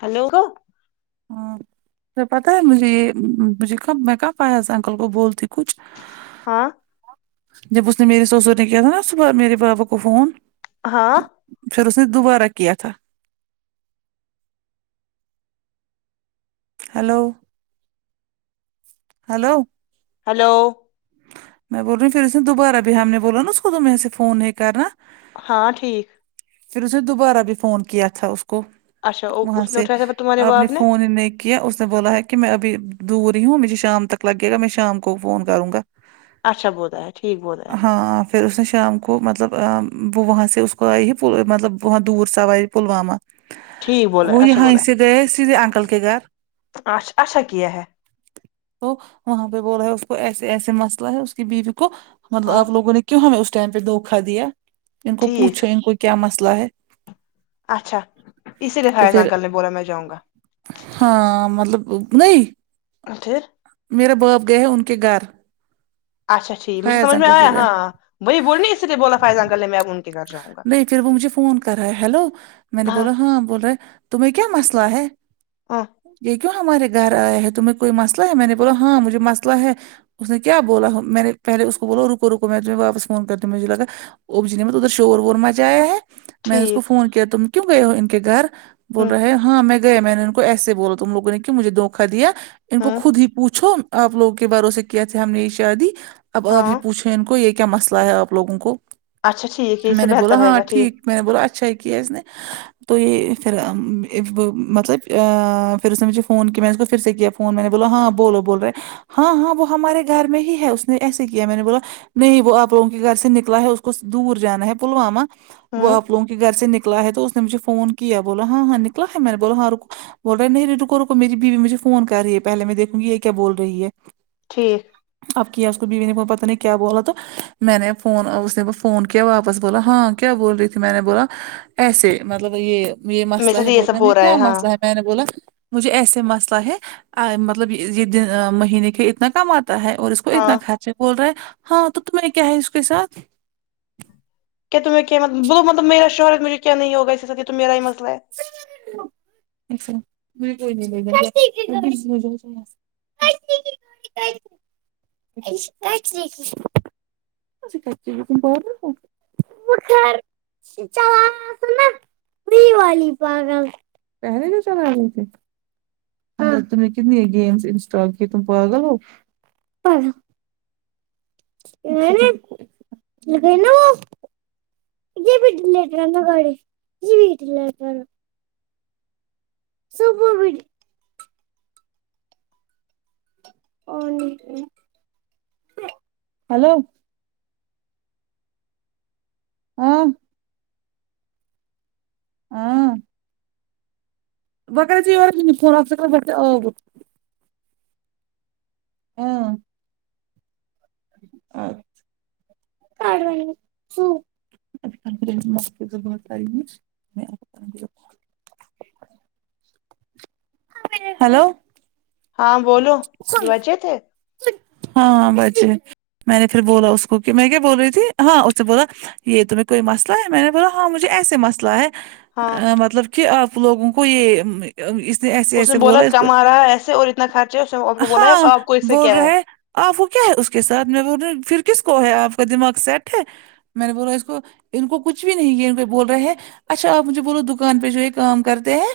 hello ہاں پتاہ ہے مجھے یہ مجھے کب میں کب ایاز انکل کو بولتی کچھ ہاں جب اس نے میری سسر نے کیا تھا نا صبح میرے بابا کو فون ہاں پھر اس نے دوبارہ کیا تھا ہلو ہلو ہلو میں بول رہی ہوں پھر اس نے دوبارہ بھی ہم نے بولا نا اس کو تو میں سے فون نہیں کرنا ہاں ٹھیک پھر اس نے دوبارہ بھی فون کیا تھا اس کو اچھا وہاں اس نے سے اٹھایا تھا تمہارے آپ نے باپ فون کیا اس نے بولا ہے کہ میں ابھی دور ہی ہوں مجھے شام تک لگے گا میں شام کو فون کروں گا اچھا بوتتا ہے ٹھیک بولتا ہے ہاں پھر اس نے شام کو مطلب وہاں سے ا اس کو آئی ہی پ مطلب وہاں دور سواری پلوامہ ٹھیک بولا ہے وہ اچھا یہاں سے گئے سیدے انکل کے گھر اچ اچھا کیا ہے تو وہاں پہ بول رہے ہے اس کو ایسے ایسے مسئلہ ہے اس کی بیوی کو مطلب ہاں آپ لوگوں نے کیوں ہمیں اس ٹائم پہ دھوکا دیا ان کو ٹھیک پوچھو ان کو کیا مسئلہ ہے اچھا اسی لکھا تو ا پھر انکل نے بولا میں جاؤں گا ہاں مطلب نہیں پھر میرے باپ گئے ہیں ان کے گھر اچھا ٹھیک مجھے فیاض سمجھ میں انکل آیا کے گھر ہاں وہی بول نہیں اس لیے بولا فائزہ انکل نے میں آ کو نہیں پھر وہ مجھے فون کر رہا ہے ہلو میں نے بولا ہاں بول رہے تمہیں کیا مسئلہ ہے ہاں یہ کیوں ہمارے گھر آئے ہے تمہیں کوئی مسئلہ ہے میں نے بولا ہاں مجھے مسئلہ ہے اس نے کیا بولا میں نے پہلے اس کو بو رکو رکو میں تمہیں واپس فون کر مجھے لگ اب جی نے ادھر شور وور مچایا ہے میں نے اس کو ٹھیک فون کیا تم کیوں گئے ہو ان کے گھر بول ہوں رہے ہو ہاں میں گیا میں نے ان کو ایسے بولا تم لوگوں نے کہ مجھے دھوکا دیا ان کو ہوں خود ہی پوچھو آپ لوگوں کے بھروسے کی تھے ہم نے یہ شادی اب آپ ہی ہاں پوچھے ان کو یہ کیا مسئلہ ہے آپ لوگوں کو اچھا ٹھیک ہے اس میں سے نے بولا بہتر رہے ہاں گا ٹھیک میں نے بولا اچھا کیا اس نے تو یہ پھر مطلب پھر اس نے مجھے فون کیا میں اس کو پھر سے کیا فون میں نے بولا ہاں بولو بولے ہاں ہاں وہ ہمارے گھر میں ہی ہے اس نے ایسے کیا میں نے بولا نہیں وہ آپ لوگوں کے گھر سے نکلا ہے اس کو دور جانا ہے پلوامہ وہ ہوں آپ لو گوں کے گھر سے نکلا ہے تو اس نے مجھے فون کیا بولا ہاں ہاں نکلا ہے میں نے بولا ہاں رک بول رہے نہیں رکو رکو میری بیو ی مجھے فون کر رہی ہے پہلے میں دیکھوں گی یہ کیا بول رہی ہے ٹھیک اب کیا اس کو بیوی نے پتہ نہیں کیا بولا تو میں نے فون اب اس نے فون کیا واپس بولا ہاں کیا بول رہی تھی میں نے بولا ایسے مطلب یہ یہ میرے مسئلہ ساتھ ہے یہ بول سب رہ ہو رہا کیا ہاں مسئلہ ہے میں نے بولا مجھے ایسے مسئلہ ہے مطلب یہ دن مہینے کے اتنا کماتا ہے اور اس کو اس کو اتنا ہاں خرچے بول رہے ہے ہاں تو تم کیا ہے اس کے ساتھ کیا تم میں کیا بولو مطلب میرا شوہر ہے مجھے کیا نہیں ہوگا اس کے سات یہ تو میرا ہی مسلہ ہے س [unintelligible] [unintelligible] یک [unintelligible] کچے ت بہت ہو [unintelligible] چ پری والی پاگل پہلے نہ چلا ر [unintelligible] تم نے کتنی گم انسٹال کی تم پاگل ہو امم نے نے لگینا وہ جی بھیٹ لٹرا ن گاڑی جی بھی لٹ [unintelligible] صبو بھی آلی ہلو امم ہاں و کراے فون اکا آق [unintelligible] ہاں اچھا م ز ب تاری [unintelligible] ہیلو ہاں بولو کی بچت ہے ہاں بچے میں نے پھر بولا اس کو کہ میں کیا بول رہی تھی ہاں اس سے بولا یہ تمہیں کوئی مسئلہ ہے میں نے بولا ہاں مجھے ایسے مسئلہ ہے ہاں ا مطلب کہ آپ لوگوں کو یہ اس نے ایسے ایسے بولا اس کو کم آ رہا ہے ایسے اور اتنا خرچ ہے اس نے آپ کو بولا ہے ہاں آپ کو اس سے بول کیا ہے رہے آپ وہ کیا ہے اس کے ساتھ میں پھر کس کو ہے آپ کا دماغ سیٹ ہے میں نے بول رہا اس کو ان کو کچھ بھی نہیں یہ بول رہے ہیں اچھا آپ مجھے بولو دکان پہ جو یہ کام کرتے ہیں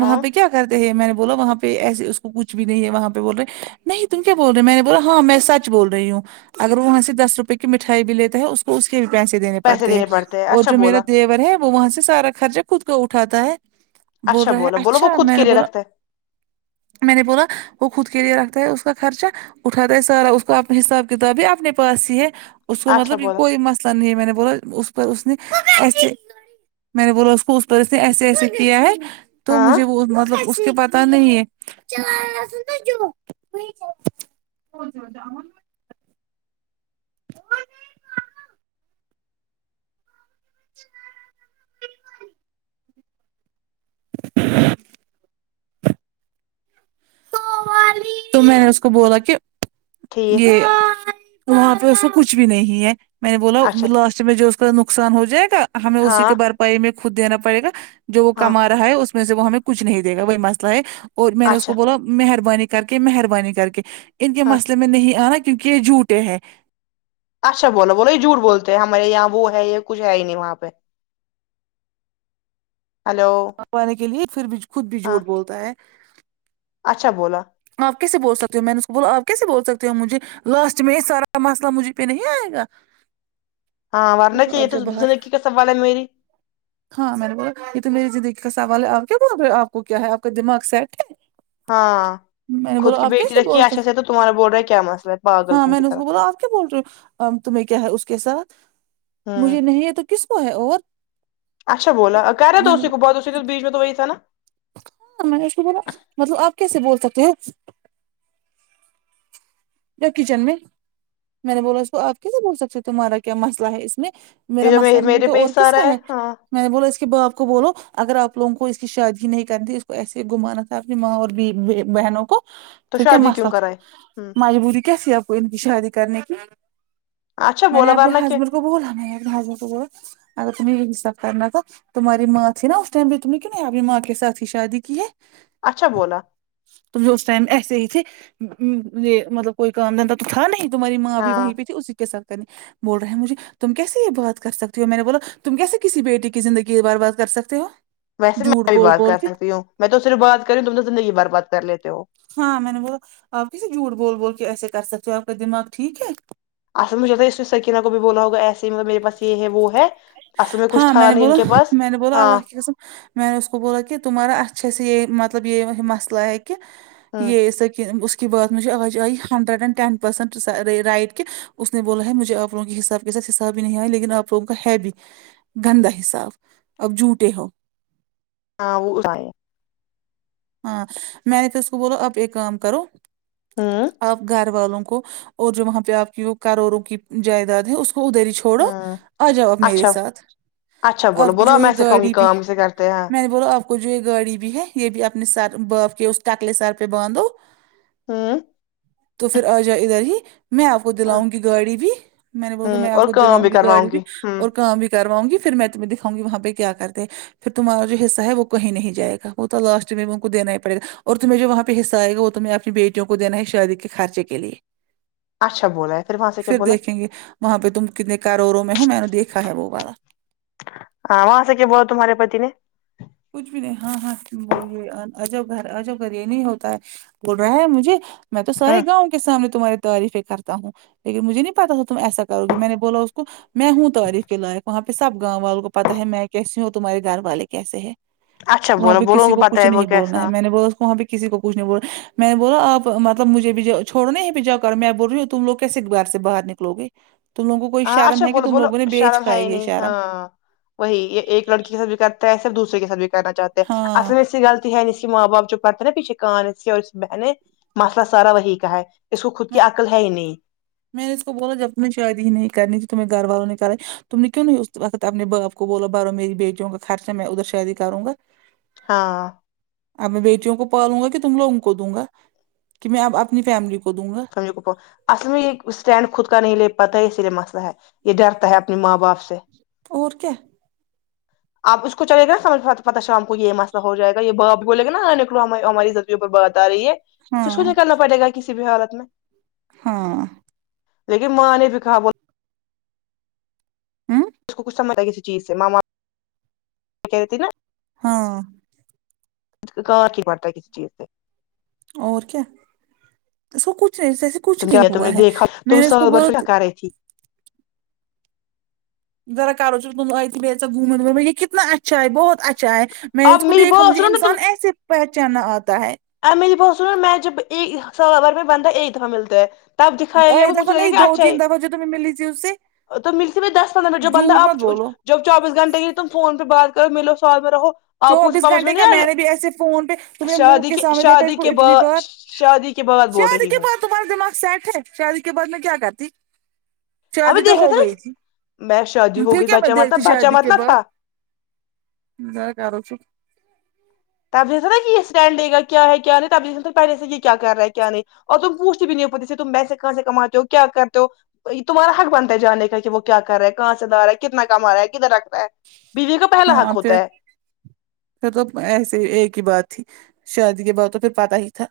وہاں ہاں پہ کیا کرتے ہیں میں نے بولا وہاں پہ ایسے اس کو کچھ بھی نہیں ہے وہاں پہ بول رہے نہیں تم کیا بول رہے میں نے بولا ہاں میں سچ بول رہی ہوں اگر وہ وہاں سے دس روپئے کی مٹھائی بھی لیتے ہے اس کو تو اس کے بھی پیسے دینے پڑتے ہیں اور جو میرا دیور ہے وہ وہاں سے سارا خرچہ خود کو اٹھاتا ہے بول اچھا رہے بولا بولو وہ اچھا خود میں کے نے لیے بولا رکھتا میں نے بولا وہ خود کے لیے رکھتا ہے اس کا خرچہ اٹھاتا ہے سارا اس کا اپنے حساب کتاب ہی اپنے پاس ہی ہے اس کو ہے اچھا مطلب بولا کوئی مسئلہ نہیں ہے میں نے بولا اس پر اس نے ایسے میں نے بولا اس کو اس پرس نے ایسے ایسے کیا ہے تو ہاں مجھے وہ مطلب اس کے پتہ نہیں ہے کوئی ضرورت نہی [unintelligible] اچھا تو میں نے اس کو بولا کہ ٹھیک یہ وہاں پہ اس کو کچھ بھی نہیں ہے میں نے بولا اچھا لاسٹ میں جو اس کا نقصان ہو جائے گا ہمیں اسی کے ہاں بھرپائی میں خود دینا پڑے گا جو وہ ہاں کما رہا ہے اس وسے وہ ہمیں کچھ نہیں دےا وہی مسئلہ ہے اور میں نے اس اچھا کو بولا مہرب انی کر کے مہربانی کر کے ان کے ہاں مسئلے میں نہیں آنا کیونکہ یہ جھوٹے ہیں اچھا بو بولا یہ جھوٹ بولتے ہیں ہمارے یہاں وہ ہے یہ کچھ ہے ہی نہیں وہاں پہ ہلو پانے کے لیے پھر بھی خود بھی ہاں جھوٹ بولتا ہے اچھا بولا آ پ کیسے بول سکتے ہو میں نے اس کو بولا آپ کیسے بول سکتے ہو مجھے لاسٹ میں یہ سارا مسئلہ مجھے پہ نہیں آئے گا ہاں ورنہ کی اٹھو یہ آپ تو جب باہر زندگی کا سوال ہے میری ہاں میں نے بولا یہ تو میری زندگی کا سوال ہے آپ کیا بول رہے ہو آپ کو کیا ہے آپ کا دماغ سیٹ ہے ہاں خود کی بیٹی کیسے رکھی بول ایچھے سک سے تو تمہارا بول رہا ہے کیا مسئلہ ہے پاگل لوگوں کی طرح اور تمہیں کیا ہے اس کے ساتھ ہوں مجھے نہیں ہے تو کس کو ہے اور اچھا بولا آ کرنے دو میں اسی کو بات اسی کو بیچ میں تو وہی تھا نا ہاں میں نے اس کو بولا مطلب آپ کیسے بول سکتے ہو جا کچن میں میں نے بولا اس کو آپ کیسے بول سکتے ہیں تمہارا کیا مسلہ ہے اس میں میرا یہ جو مسئلہ نہیں میرے تو پہ اور حصہ کس آ کا رہا ہے ہاں میں نے بولا اس کے باپ کو بولو اگر آپ لوگوں کو اس کی شادی نہیں کرتی اس کو ایسے گھومانا تھا اپنی ماں اور بی بہنوں کو تو پھر کیا شادی کیوں مسئلہ تھا کرائے ہوں میں بولی کیا تھی آپ کو ان کی شادی کرنے کی اچھا میں نے بولا اپنے ورنہ کہ ہسبینڈ کو بولا میں نے آ ہبینڈ کو بولا اگر تمہیں انصاف کرنا تھا تمہاری ماں تھی نا اس ٹائم بھی تم نہیں کیوں اپنی ماں کے ساتھ ہی شادی کی ہے اچھا بولا تو وہ اس ٹائم ایسے ہی تھے ا ی یہ مطلب کوئی کام دھندا تو تھا نہیں تمہاری ماں بھی ہاں وہیں پہ تھی اسی کےساتھ کرنی بول رہے ہیں مجھے تم کیسے یہ بات کر سکتی ہو میں نے بولا تم کیسے کسی بیٹی کی زندگی برباد کر سکتے ہو ویسے جھوٹ میں بھی بول بات بول کر کے ستی ہوں میں تو صرف بات کری ہوں تم زندگی برباد کر لیتے ہو ہاں میں نے بولا آپ کسے جھوٹ بول بول کے ایسے کر سکتے ہو آپ کا دماغ ٹھیک ہے اصل مجھے لگتا ہے اس نے سکینہ کو بھی بولا ہوگا ایسے ہی مطلب میرے پاس یہ ہے وہ ہے اصل میں کچھ ہاں تھا نے نہیں ان بولا کے پاس میں نے بولا ہاں اللہ کی قسم میں نے اس کو بولا کہ تمہارا اچھےسے یہ مطلب یہ مسئلہ ہے کہ ہوں یہ سکی اب اس بات مجھے آج آئی hundred and ten percent right کے اس نے بولا ہے مجھے آپ لوگوں کے حساب کے ساتھ حساب ہی نہیں آئے لیکن آپ لوگوں کا ہی بھی گندا حساب آپ جھوٹے ہو ہاں وہ ہاں میں نے تو اس کو بولا آپ ایک کام کرو ہوں آپ گھر والوں کو اور جو وہاں پہ آپ کی کروڑوں کی جائیداد ہے اس کو ادھر ہی چھو ڑو ہوں آ جاؤ آپ میرے اچھا ساتھ اچھا بولو آپ کی بولو جو ہے میں سکھاؤں گی گاڑی بھی کام کیسے کرتے ہیں میں نے بولا آپ آپ کو جو یہ گاڑی بھی ہے یہ بھی اپنے سر باپ کے اس ٹکلے سر پہ باندھو ہوں تو پھر آ جائے ادھر ہی میں آپ کو ہوں دلاؤں گی گاڑی بھی میں نے بول میں آپ اور کو کام دلاؤں گی گاڑی کرواؤں بھی ہوں اور کام بھی کراؤںگی پھر میں تمہیں دکھاؤ گی وہاں پہ کیا کرتے پھر تمہارا جو حصہ ہے وہ کہیں نہیں جائے گا وہ تو لاسٹ کو دینا ہی پڑھے گا اور تمہیں جو وہاں حصہ ائے گا وہ تمہیں اپنی بیٹیوں کو دینا ہے شادی کے خرچے کے اچھا بولا ہے وہاں سے کیا پھر بولا دیکھیں گے وہاں پہ تم کتنے کاروڑوں میں ہو میں نے دیکھا ہے وہ والا ہاں وہاں سے کیا بولا تمہارے پتی نے کچھ بھی نہیں ہاں ہاں وہ یہ آجاؤ گھر آجاؤ گھر یہ نہیں ہوتا ہے بول رہا ہے مجھے میں تو سارے ہوں گاؤں کے سامنے تمہاری تعریفیں کرتا ہوں لیکن مجھے نہیں پتا تھا تم ایسا کرو گی میں نے بولا اس کو میں ہوں تعاریف کے لائق وہاں پہ سب گاؤں والوں کو پتا ہے میں کیسی ہوں اور تمہارے گھر والے کیسے ہے اچھا وہاں بولو پہ بولو ان کسی کو پتہ کچھ ہے وہ نہیں بولنا ہے کیسا میں نے بولا وہاں پہ کسی کو کچھ نہیں بول رہے میں نے بولا آپ مطلب مجھے بھی چھوڑ نہیں ہیں اب جا کر میں بول رہی ہوں تم لوگ کیسے دیوار سے باہر نکلو گے تم لوگوں کوئی ہاں شرم اچھا ہے کہ بولو تم بولو لوگوں نے بیچ شرم ہے کھائے ہی یہ نہیں شرم ہاں وہی یہ ایک لڑکی کے ساتھ بھی کرتا ہے صرف دوسرے کے ساتھ بھی کرنا چاہتے ہیں اصل میں ہاں یال ہے اس کی ماں باپ جو پڑتے نا پیچھے کان ہے اس کیا اس بہن ہے مسئلہ سارا وہی کہا ہے اس کو خود کی عقل ہے ہی نہیں میں نے اس کو بولا جب تمہیں شادی ہی نہیں کرنی تھی تمہیں گھر والوں کرائی تم نے کیوں نہیں اس وقت اپنے باپ کو بولو بارو میری بٹیوں کا خرچ ہے میں ادھر شادی کروں گا ہاں اب میں بیٹیوں کو پالوں گا کہ تم لوگوں کو دوں گا کہ میں اب اپنی فیملی کو دوں گا اصل میں یہ اسٹینڈ خود کا نہیں لے پاتا ہے اسی لیے مسئلہ ہے یہ ڈرتا ہے اپنی ماں باپ سے اور کیا آپ اس کو چل گے نامجھ پتا شام کو یہ مسئلہ ہو جائگا یہ بولوگے نا ہاں نکلو ہم ہماری و بات آ رہی ہے ہاں تو سوجے کرنا پڑے گا کسی بھی حالت میں ہاں لیکن ماں نے کھا بول ہمم کو کچھ سمجھ ہے کسی چیز سے ماما کہ رہی تھی نا ہاں گار کی پڑتا کسی چیز سے اور کیا اس کو کچھ نہیں ایسے کچھ تم کیا نہیں تم نے ہوا ہے دیکھا میں تم نے اس کو سال بھر پھر بہت ہکا رہی تھی [unintelligible] تم گھومت و یہ کتنا اچھا ہے بہت اچھا ا ہے میں نے اب اس کو میری دیکھا بات مجھے سنو انسان ایسے پہچانا آتا ہے اپ میری بات سنو میں جب ایک سوار میں بند ایک دفع ملتا ہے تب دکھایا گیا ایک وہ دفع مجھے لگے نہیں گا دو اچھا تین ہے دفع جو تمہیں ملی تھی اس سے تو ملتی دس پندرہ منٹ جب بندہ جھوٹ آپ مت بولو جب چوبیس گھنٹے ہی تم فون پہ بات کرو ملو ساتھ میں رہو آپ کو چوبیس سمجھ گھنٹے کا نہیں آئے گا میں نے بھی ایسے فون پہ تمہیںے منہ شادی کے ساتھ دیکھا اس شادی کو کے اتنی بعد بار شادی کے بعد بول شاید رہی کے ہوں بعد تمہارا دماغ سیٹ ہے شادی کے بعد میں کیا کرتی ابھی شادی تو دیکھا ہو تھا نا گئی تھی میں شادی ہو پھر گئی کیا میں بچہ مت دیکھتی بچہ شادی مت کے نہ بعد تھا اے کرو چپ تب کہ یہ اسٹینڈے لےگا کیا ہے کیا نہیں تب پہ س سے یہ کیا کر رہ ہے کیا نہیں اور تم پوچھتی بھی نہیں ہو پوتے سے تم پیسے کہاں سے کماتے ہو کیا کرتے ہو تمہارا حق بنتا ہے جاننے کا کہ وہ کیا کررہا ہے کہاں سے لا رہا ہے کتنا کما رہا ہے کدھر رکھتا ہے بیوی کا پہلا یہاں حق اتے ہوتا ہے پھر تو ایسے ہی ایک ہی بات تھی شادی کے بعد تو پھر پتا ہی تھا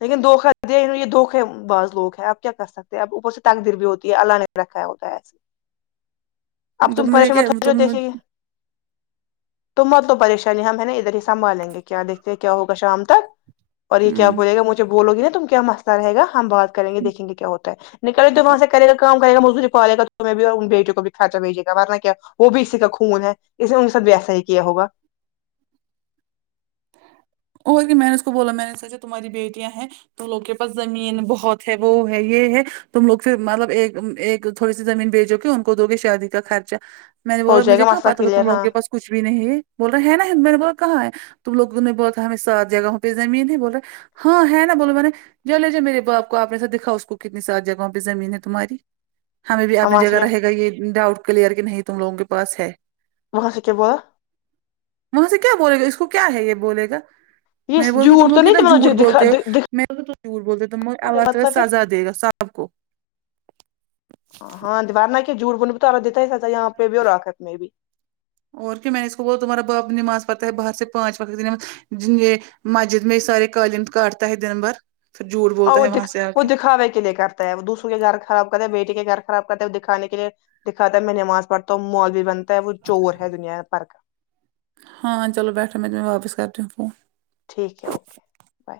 لیکن دھوکا دییے یہ دھوکے باز لوگ ہے اب کیا کر سکتے اب اوپر سے تقدیر بھی ہوتی ہے اللہ نے رکھا ہوتا ہے ایسے تم مجھے پریشان کیا مت ہو جو تم دیکھیں گے تو مت لو پریشانی ہم ہے نا ادھر ہی سنبھالیں گے کیا دیکھتے ہیں کیا ہوگا شام تک اور یہ کیا بولے گا مجھے بولوگی نا تم کیا مسلہ رہے گا ہم بات کرین گے دیکھیں گے کیا ہوتا ہے نکلے تو وہاں سے کرے گا کام کر گا مزدوری پالے گا تو میں بھی اور ان بیٹیوں کو بھی خرچہ بھیجیگا ورنہ کیا وہ بھی اسی کا خون ہے اس نے ان کے ساتھ بھی ایسا ہی کیا ہوگا اور کہ میں نے اس کو بولا میں نے سوچا تمہاری بیٹیاں ہیں تو ان لوگ کے پاس زمین بہت ہے وہ ہے یہ ہے تم لوگ پھر مطلب ایک ایک تھوڑی سی زمین بیچو گے ان کو دو گے شادی کا خرچہ میں نے ہو بولا جائے مجھے گا کہاں مسئلہ پتہ تھا تم کلیئر لوگوں ہاں کے پاس کچ بھی نہیں بول رہے ہے نا میں نے بول کہاں ہے تم لوگوں نے بہت ہمیں سات جگہوں پہ زمین ہے بول رہے ہاں ہے نا بولا میں نے جا لے جا میرے باپ کو آپ نے دکھا اس کو کتنی ساری جگہوں پہ زمین ہے تمہاری ہمیں بھی اپنی وہاں سے جگہ کیا رہے گا یہ ڈاؤٹ کلیئر کہ نہیں تم لوگوں کے پاس ہے وہاں سے کیا بولا وہاں سے کیا بولے گا اس کو کیا ہے یہ بولے گا میں نے یہ بولا کے تم جھوٹ لوگ تو کتنا جھوٹ نہیں دکھا بولتے ہو میں نے بولے تو جھوٹ بولتے ہو تم کو اللہ تعالی تمہیں مطلب پھر سزا دے گا سب اپ کو ہاں دیوار نا کہ جھوٹ بول نے بھی تو دیتا ہے سزا یہاں پہ بھی اور آخرت میں بھی اور کیوں میں نے اس کو بولا تمہارا با نماز پڑتا ہے باہر سے پانچ وقت نماز دن میں مسجد میں سارے قالن کاٹتا ہے دن بھر پھر جھوٹ اور بولتا وہ ہے وہاں دیکھ سے آ وہ کے دکھاوے کے لیے کرتا ہے وہ دوسروں کے گھر خراب کرتا ہے بیٹے کے گھر خراب کرتا ہے وہ دکھانے کے لیے دکھاتا ہے میں نماز پڑھتا ہوں مولوی بنتا ہے وہ چور ہے دنیا پرک ہاں چلو بیٹھو میں تمہیں واپس کرتی ہوں فون ٹھیک ہے اوکے بائے